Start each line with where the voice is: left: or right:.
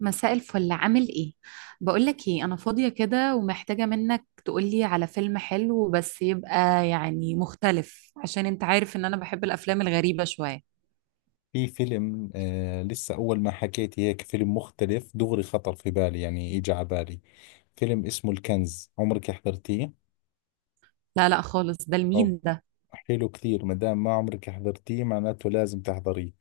right: مساء الفل. عامل ايه؟ بقولك ايه، انا فاضية كده ومحتاجة منك تقولي على فيلم حلو، بس يبقى يعني مختلف عشان انت عارف ان انا بحب الافلام الغريبة شوية.
left: في فيلم لسه أول ما حكيت هيك فيلم مختلف دغري خطر في بالي، يعني إجا على بالي. فيلم اسمه الكنز، عمرك حضرتيه؟
right: لا لا خالص، ده
left: أو
right: المين ده؟
left: حلو كثير، ما دام ما عمرك حضرتيه معناته لازم تحضريه.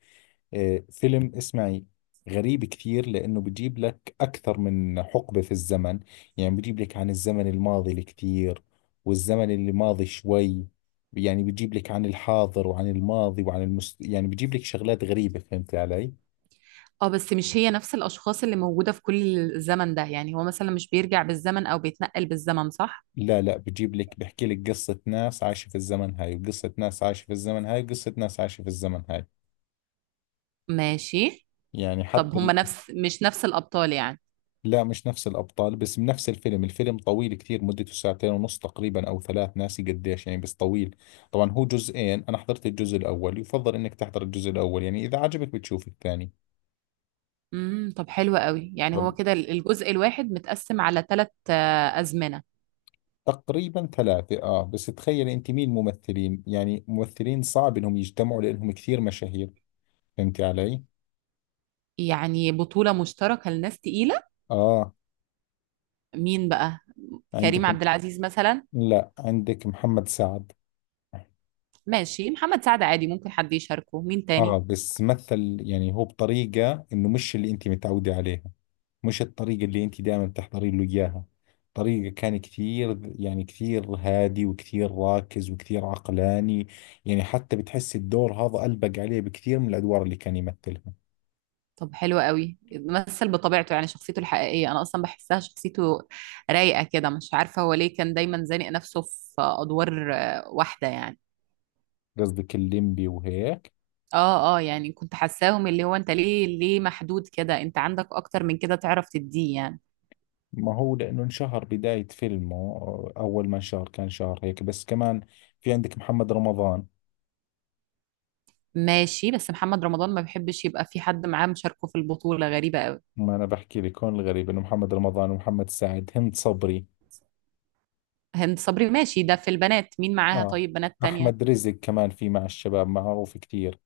left: فيلم، اسمعي، غريب كثير لأنه بجيب لك أكثر من حقبة في الزمن. يعني بجيب لك عن الزمن الماضي الكثير، والزمن اللي ماضي شوي. يعني بجيب لك عن الحاضر وعن الماضي يعني بجيب لك شغلات غريبة، فهمت علي؟
right: اه، بس مش هي نفس الاشخاص اللي موجودة في كل الزمن ده؟ يعني هو مثلا مش بيرجع بالزمن او بيتنقل بالزمن، صح؟
left: لا، لا، بجيب لك بحكي لك قصة ناس عايشة في الزمن هاي، وقصة ناس عايشة في الزمن هاي، وقصة ناس عايشة في الزمن هاي.
right: ماشي.
left: يعني
right: طب
left: حتى
right: هما مش نفس الابطال يعني؟
left: لا، مش نفس الأبطال بس بنفس الفيلم طويل كتير، مدته ساعتين ونص تقريبا أو ثلاث، ناسي قديش، يعني بس طويل. طبعا هو جزئين. أنا حضرت الجزء الأول. يفضل إنك تحضر الجزء الأول، يعني إذا عجبك بتشوف الثاني.
right: طب حلو قوي، يعني هو
left: طب،
right: كده الجزء الواحد متقسم على ثلاث ازمنة؟
left: تقريبا ثلاثة. بس تخيل أنت مين ممثلين، يعني ممثلين صعب إنهم يجتمعوا لأنهم كثير مشاهير، فهمتي علي؟
right: يعني بطولة مشتركة لناس تقيلة؟
left: آه.
right: مين بقى؟ كريم
left: عندكم.
right: عبد العزيز مثلا؟
left: لا، عندك محمد سعد.
right: ماشي، محمد سعد عادي. ممكن حد يشاركه؟ مين
left: اه،
right: تاني؟
left: بس مثل، يعني هو بطريقة انه مش اللي انت متعودة عليها. مش الطريقة اللي انت دائما بتحضري له اياها. طريقة كان كثير، يعني كثير هادي وكثير راكز وكثير عقلاني. يعني حتى بتحس الدور هذا ألبق عليه بكثير من الأدوار اللي كان يمثلها.
right: طب حلو قوي، مثل بطبيعته، يعني شخصيته الحقيقية أنا أصلا بحسها شخصيته رايقة كده. مش عارفة هو ليه كان دايما زانق نفسه في أدوار واحدة يعني.
left: قصدك الليمبي وهيك؟
right: اه اه، يعني كنت حاساهم اللي هو انت ليه محدود كده، انت عندك اكتر من كده تعرف تديه يعني.
left: ما هو لأنه انشهر بداية فيلمه. أول ما انشهر كان شهر هيك بس، كمان في عندك محمد رمضان.
right: ماشي، بس محمد رمضان ما بيحبش يبقى في حد معاه مشاركه في البطولة. غريبة قوي.
left: ما انا بحكي لك، هون الغريب انه محمد رمضان ومحمد سعد هند صبري.
right: هند صبري، ماشي. ده في البنات مين معاها؟
left: اه،
right: طيب بنات تانية؟
left: احمد رزق كمان في مع الشباب، معروف كثير.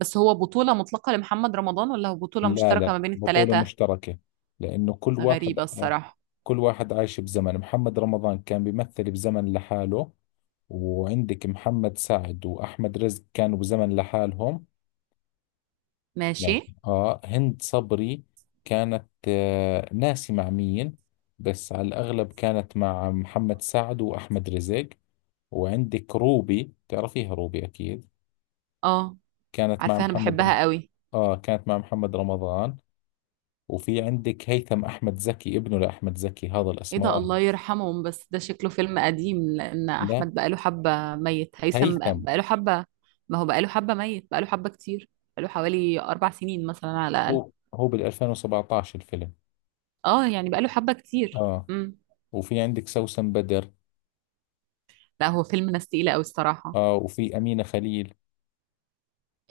right: بس هو بطولة مطلقة لمحمد رمضان ولا هو بطولة
left: لا،
right: مشتركة
left: لا،
right: ما بين
left: بطولة
right: التلاتة؟
left: مشتركة. لانه كل واحد،
right: غريبة الصراحة.
left: كل واحد عايش بزمن. محمد رمضان كان بيمثل بزمن لحاله. وعندك محمد سعد واحمد رزق كانوا بزمن لحالهم.
right: ماشي.
left: يعني هند صبري كانت، ناسي مع مين، بس على الاغلب كانت مع محمد سعد واحمد رزق. وعندك روبي، تعرفيها روبي أكيد.
right: اه،
left: كانت مع
right: عارفاها، انا
left: محمد رم-
right: بحبها قوي.
left: كانت مع محمد رمضان. وفي عندك هيثم أحمد زكي، ابنه لأحمد زكي، هذا
right: ايه ده،
left: الأسمراني.
right: الله يرحمهم. بس ده شكله فيلم قديم، لان
left: لا،
right: احمد بقاله حبة ميت، هيثم
left: هيثم.
right: بقاله حبة. ما هو بقاله حبة ميت، بقاله حبة كتير. بقاله حوالي 4 سنين مثلا على الاقل.
left: هو بال 2017 الفيلم.
right: اه، يعني بقاله حبة كتير
left: آه.
right: امم
left: وفي عندك سوسن بدر.
right: لا، هو فيلم ناس تقيلة قوي الصراحة.
left: آه. وفي أمينة خليل.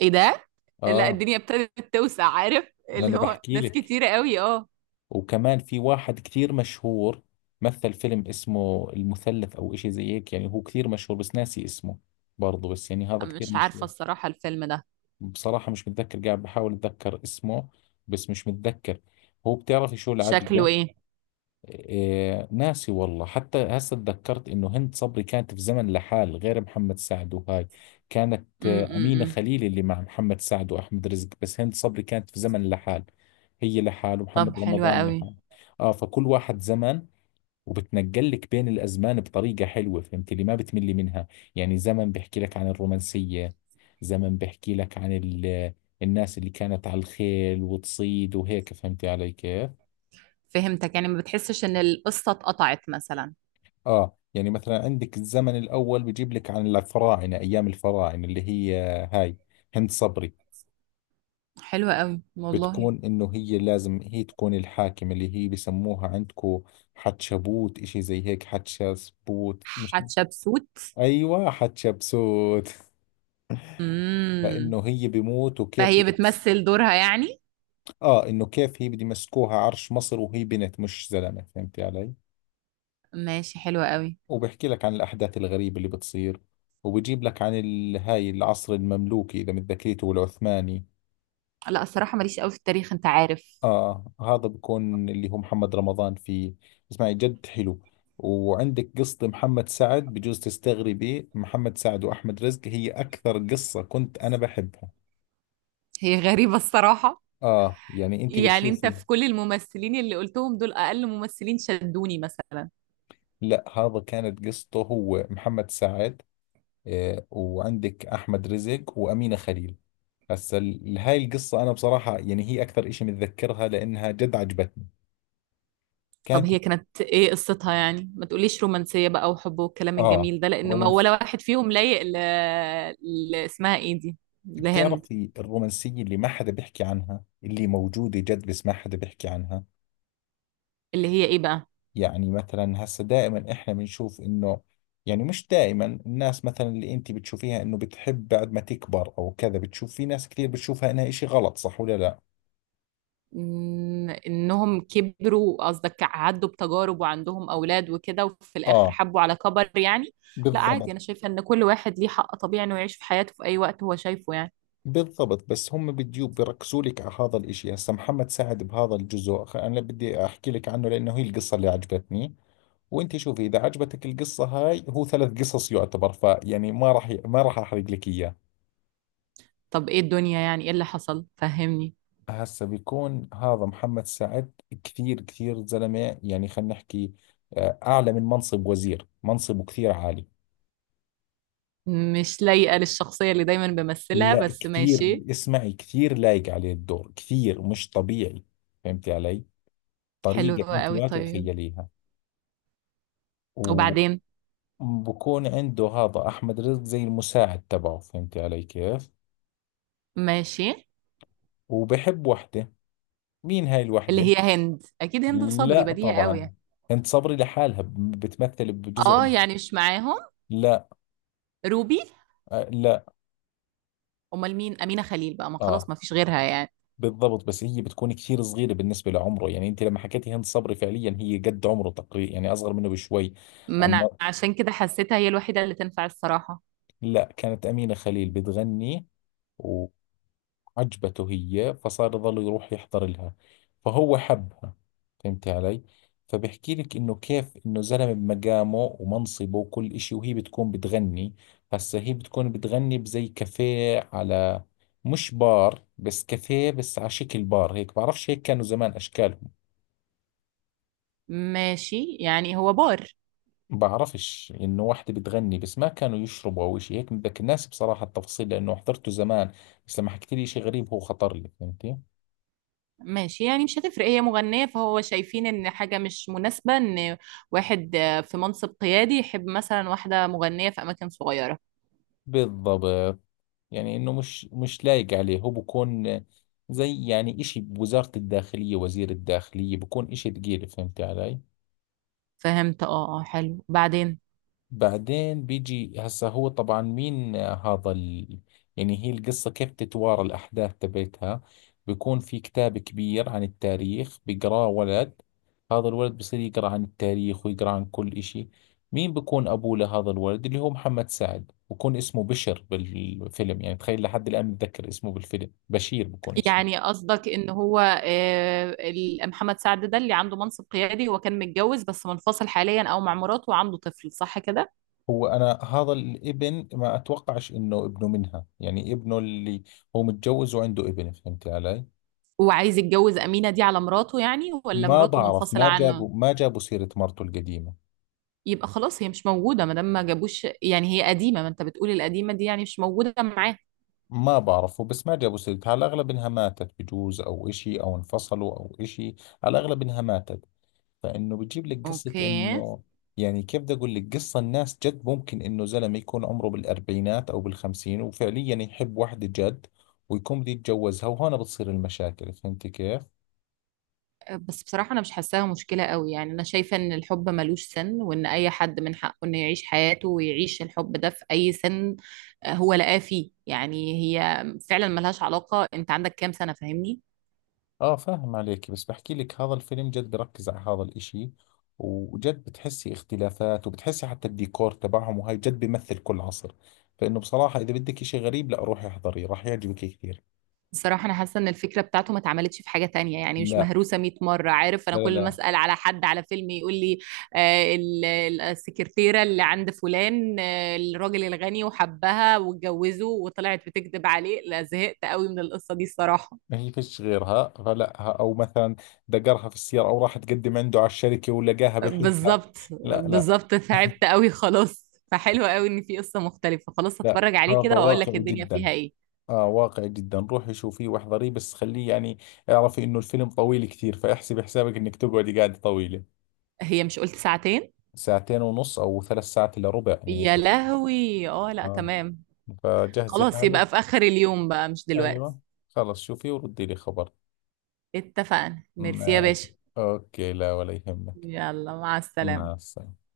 right: ايه ده؟ لا،
left: آه.
right: الدنيا ابتدت توسع، عارف
left: ما
right: اللي
left: أنا
right: هو
left: بحكي
right: ناس
left: لك.
right: كتيرة قوي، اه.
left: وكمان في واحد كثير مشهور. مثل فيلم اسمه المثلث أو إشي زي هيك، يعني هو كثير مشهور بس ناسي اسمه. برضه، بس يعني هذا كثير
right: مش عارفة
left: مشهور.
right: الصراحة الفيلم ده
left: بصراحة مش متذكر، قاعد بحاول أتذكر اسمه. بس مش متذكر. هو بتعرفي شو
right: شكله
left: العجقة.
right: ايه.
left: إيه، ناسي والله. حتى هسه تذكرت إنه هند صبري كانت في زمن لحال غير محمد سعد وهاي. كانت أمينة
right: امم
left: خليل اللي مع محمد سعد وأحمد رزق. بس هند صبري كانت في زمن لحال. هي لحال،
right: طب
left: ومحمد
right: حلوة
left: رمضان لحال.
right: قوي.
left: فكل واحد زمن. وبتنقلك بين الأزمان بطريقة حلوة، فهمت اللي ما بتملي منها. يعني زمن بحكي لك عن الرومانسية. زمن بحكي لك الناس اللي كانت على الخيل وتصيد وهيك، فهمتي علي كيف؟
right: فهمتك. يعني ما بتحسش ان القصة اتقطعت مثلا؟
left: آه. يعني مثلا عندك الزمن الأول بجيب لك عن الفراعنة، أيام الفراعنة اللي هي، هاي، هند صبري،
right: حلوة قوي والله.
left: بتكون إنه هي لازم هي تكون الحاكمة اللي هي بسموها عندكو حتشبوت، إشي زي هيك، حتشبسوت، مش؟
right: حتشبسوت.
left: أيوة، حتشبسوت.
right: امم
left: فانه هي بيموت، وكيف
right: فهي بتمثل دورها يعني.
left: اه، انه كيف هي بده يمسكوها عرش مصر وهي بنت مش زلمه، فهمتي علي؟
right: ماشي، حلوة قوي.
left: وبحكي لك عن الاحداث الغريبه اللي بتصير. وبجيب لك هاي العصر المملوكي اذا متذكريته والعثماني.
right: لا الصراحة ماليش قوي في التاريخ، انت عارف.
left: اه، هذا بكون اللي هو محمد رمضان فيه. اسمعي، جد حلو. وعندك قصة محمد سعد، بجوز تستغربي، محمد سعد وأحمد رزق هي أكثر قصة كنت أنا بحبها.
right: هي غريبة الصراحة.
left: آه، يعني أنت
right: يعني انت
left: بتشوفي.
right: في كل الممثلين اللي قلتهم دول، اقل ممثلين شدوني مثلا.
left: لا، هذا كانت قصته، هو محمد سعد. وعندك احمد رزق وامينه خليل. هسا هاي القصه انا بصراحه، يعني هي اكثر إشي متذكرها لانها جد عجبتني.
right: طب
left: كانت.
right: هي كانت ايه قصتها؟ يعني ما تقوليش رومانسية بقى وحب والكلام
left: اه،
right: الجميل ده، لان ما ولا
left: رومانس.
right: واحد فيهم لايق اسمها ايه دي، لهند.
left: بتعرفي الرومانسيه اللي ما حدا بيحكي عنها، اللي موجوده جد بس ما حدا بيحكي عنها.
right: اللي هي ايه بقى؟
left: يعني مثلا، هسا دائما احنا بنشوف انه، يعني مش دائما. الناس مثلا اللي انت بتشوفيها انه بتحب بعد ما تكبر او كذا، بتشوف في ناس كثير بتشوفها انها إشي غلط، صح ولا لا؟
right: انهم كبروا قصدك؟ عدوا بتجارب وعندهم اولاد وكده وفي الاخر
left: اه.
right: حبوا على كبر يعني؟ لا عادي،
left: بالضبط.
right: انا شايفة ان كل واحد ليه حق طبيعي انه يعيش في حياته في اي وقت هو شايفه يعني.
left: بالضبط، بس هم بديوب بيركزوا لك على هذا الاشي. هسا محمد سعد بهذا الجزء انا بدي احكي لك عنه لانه هي القصة اللي عجبتني. وانت شوفي اذا عجبتك القصة هاي، هو ثلاث قصص يعتبر، فيعني ما راح ما راح احرق لك اياه.
right: طب ايه الدنيا؟ يعني ايه اللي حصل؟ فهمني.
left: هسا بيكون هذا محمد سعد. كثير كثير زلمة، يعني خلينا نحكي، اعلى من منصب وزير، منصبه كثير عالي.
right: مش لايقة للشخصية اللي دايما بمثلها،
left: لا،
right: بس
left: كثير.
right: ماشي.
left: اسمعي، كثير لايق عليه الدور، كثير مش طبيعي. فهمتي علي؟
right: حلو
left: طريقة انت
right: قوي،
left: ما
right: طيب،
left: تتخيليها.
right: وبعدين؟
left: بكون عنده هذا أحمد رزق زي المساعد تبعه، فهمتي علي كيف؟
right: ماشي.
left: وبحب وحدة. مين هاي
right: اللي
left: الوحدة؟
right: هي هند، اكيد هند صبري
left: لا،
right: بديهة قوي
left: طبعا.
right: يعني.
left: انت صبري لحالها بتمثل بجزء.
right: اه يعني مش معاهم؟
left: لا.
right: روبي؟
left: آه، لا.
right: امال مين؟ امينة خليل بقى؟ ما
left: اه،
right: خلاص ما فيش غيرها يعني.
left: بالضبط. بس هي بتكون كثير صغيرة بالنسبة لعمره. يعني انت لما حكيتي هند صبري فعليا هي قد عمره تقريبا، يعني اصغر منه بشوي.
right: ما انا
left: اما،
right: عشان كده حسيتها هي الوحيدة اللي تنفع الصراحة.
left: لا، كانت أمينة خليل بتغني و... عجبته هي، فصار يظل يروح يحضر لها. فهو حبها. فهمتي علي؟ فبحكي لك انه كيف انه زلمه بمقامه ومنصبه وكل اشي، وهي بتكون بتغني. هسا هي بتكون بتغني بزي كافيه، على، مش بار، بس كافيه بس على شكل بار هيك، بعرفش هيك كانوا زمان اشكالهم.
right: ماشي، يعني هو بار.
left: بعرفش، انه واحدة بتغني بس ما كانوا يشربوا او اشي هيك بتذكر، الناس بصراحة التفاصيل لانه حضرته زمان. بس لما حكيت لي اشي غريب، هو خطر لي، فهمتي؟
right: ماشي، يعني مش هتفرق هي مغنية، فهو شايفين ان حاجة مش مناسبة ان واحد في منصب قيادي يحب مثلا واحدة مغنية في اماكن صغيرة.
left: بالضبط. يعني انه مش لايق عليه، هو بكون زي يعني اشي بوزارة الداخلية، وزير الداخلية بكون اشي ثقيل، فهمت علي؟
right: فهمت، اه اه، حلو، بعدين؟
left: بعدين بيجي هسه، هو طبعا مين، يعني هي القصة، كيف تتوارى الأحداث تبعتها. بيكون في كتاب كبير عن التاريخ بيقراه ولد. هذا الولد بصير يقرأ عن التاريخ ويقرأ عن كل إشي. مين بيكون أبوه لهذا الولد؟ اللي هو محمد سعد، بكون اسمه بشر بالفيلم، يعني تخيل لحد الآن متذكر اسمه بالفيلم بشير بكون اسمه.
right: يعني قصدك ان هو محمد سعد ده اللي عنده منصب قيادي، هو كان متجوز بس منفصل حاليا او مع مراته وعنده طفل، صح كده؟
left: هو أنا هذا الابن ما أتوقعش إنه ابنه منها، يعني ابنه اللي هو متجوز وعنده ابن، فهمت علي؟
right: وعايز يتجوز أمينة دي على مراته يعني؟ ولا
left: ما
right: مراته
left: بعرف،
right: منفصلة
left: ما
right: عنه؟
left: جابوا ما جابوا سيرة مرته القديمة.
right: يبقى خلاص، هي مش موجودة ما دام ما جابوش يعني، هي قديمة. ما انت بتقول القديمة دي يعني مش موجودة معاه.
left: ما بعرفه، بس ما جابوا سيرتها. على الأغلب إنها ماتت بجوز، أو إشي، أو انفصلوا، أو إشي. على الأغلب إنها ماتت. فإنه بجيب لك قصة
right: اوكي.
left: إنه، يعني كيف بدي أقول لك، قصة الناس جد ممكن إنه زلمة يكون عمره بالأربعينات أو بالخمسين وفعليا يحب واحدة جد، ويكون بده يتجوزها، وهون بتصير المشاكل، فهمتي كيف؟
right: بس بصراحة أنا مش حاساها مشكلة قوي. يعني أنا شايفة إن الحب ملوش سن، وإن أي حد من حقه إنه يعيش حياته ويعيش الحب ده في أي سن. هو لقاه فيه يعني. هي فعلا ملهاش علاقة أنت عندك كام سنة، فاهمني.
left: اه، فاهم عليك. بس بحكي لك هذا الفيلم جد بركز على هذا الاشي. وجد بتحسي اختلافات، وبتحسي حتى الديكور تبعهم وهاي جد بيمثل كل عصر. فانه بصراحة اذا بدك اشي غريب، لا، روحي احضريه، راح يعجبك كثير.
right: بصراحة أنا حاسة إن الفكرة بتاعته ما اتعملتش في حاجة تانية، يعني مش
left: لا.
right: مهروسة 100 مرة. عارف أنا
left: لا، لا،
right: كل ما
left: لا.
right: أسأل على حد على فيلم يقول لي السكرتيرة اللي عند فلان، الراجل الغني، وحبها واتجوزه وطلعت بتكذب عليه. لا، زهقت قوي من القصة دي الصراحة.
left: ما هي فيش غيرها، فلا، او مثلا دقرها في السيارة، او راح تقدم عنده على الشركة ولقاها بحبها.
right: بالظبط.
left: لا، لا.
right: بالظبط، تعبت قوي خلاص. فحلو قوي ان في قصة مختلفة. خلاص
left: لا،
right: هتفرج
left: هذا
right: عليه كده واقول لك
left: واقعي
right: الدنيا
left: جدا.
right: فيها ايه.
left: اه، واقعي جدا. روحي شوفيه واحضريه، بس خليه يعني اعرفي انه الفيلم طويل كثير، فاحسبي حسابك انك تقعدي قاعدة طويلة.
right: هي مش قلت ساعتين؟
left: ساعتين ونص او ثلاث ساعات الا ربع، يعني.
right: يا لهوي، اه، لا
left: اه،
right: تمام.
left: فجهزي
right: خلاص،
left: حالك.
right: يبقى في اخر اليوم بقى مش دلوقتي.
left: ايوه. خلص، شوفي وردي لي خبر.
right: اتفقنا، ميرسي يا
left: ماشي.
right: باشا.
left: اوكي، لا ولا يهمك.
right: يلا، مع
left: مع
right: السلامة.
left: السلامة.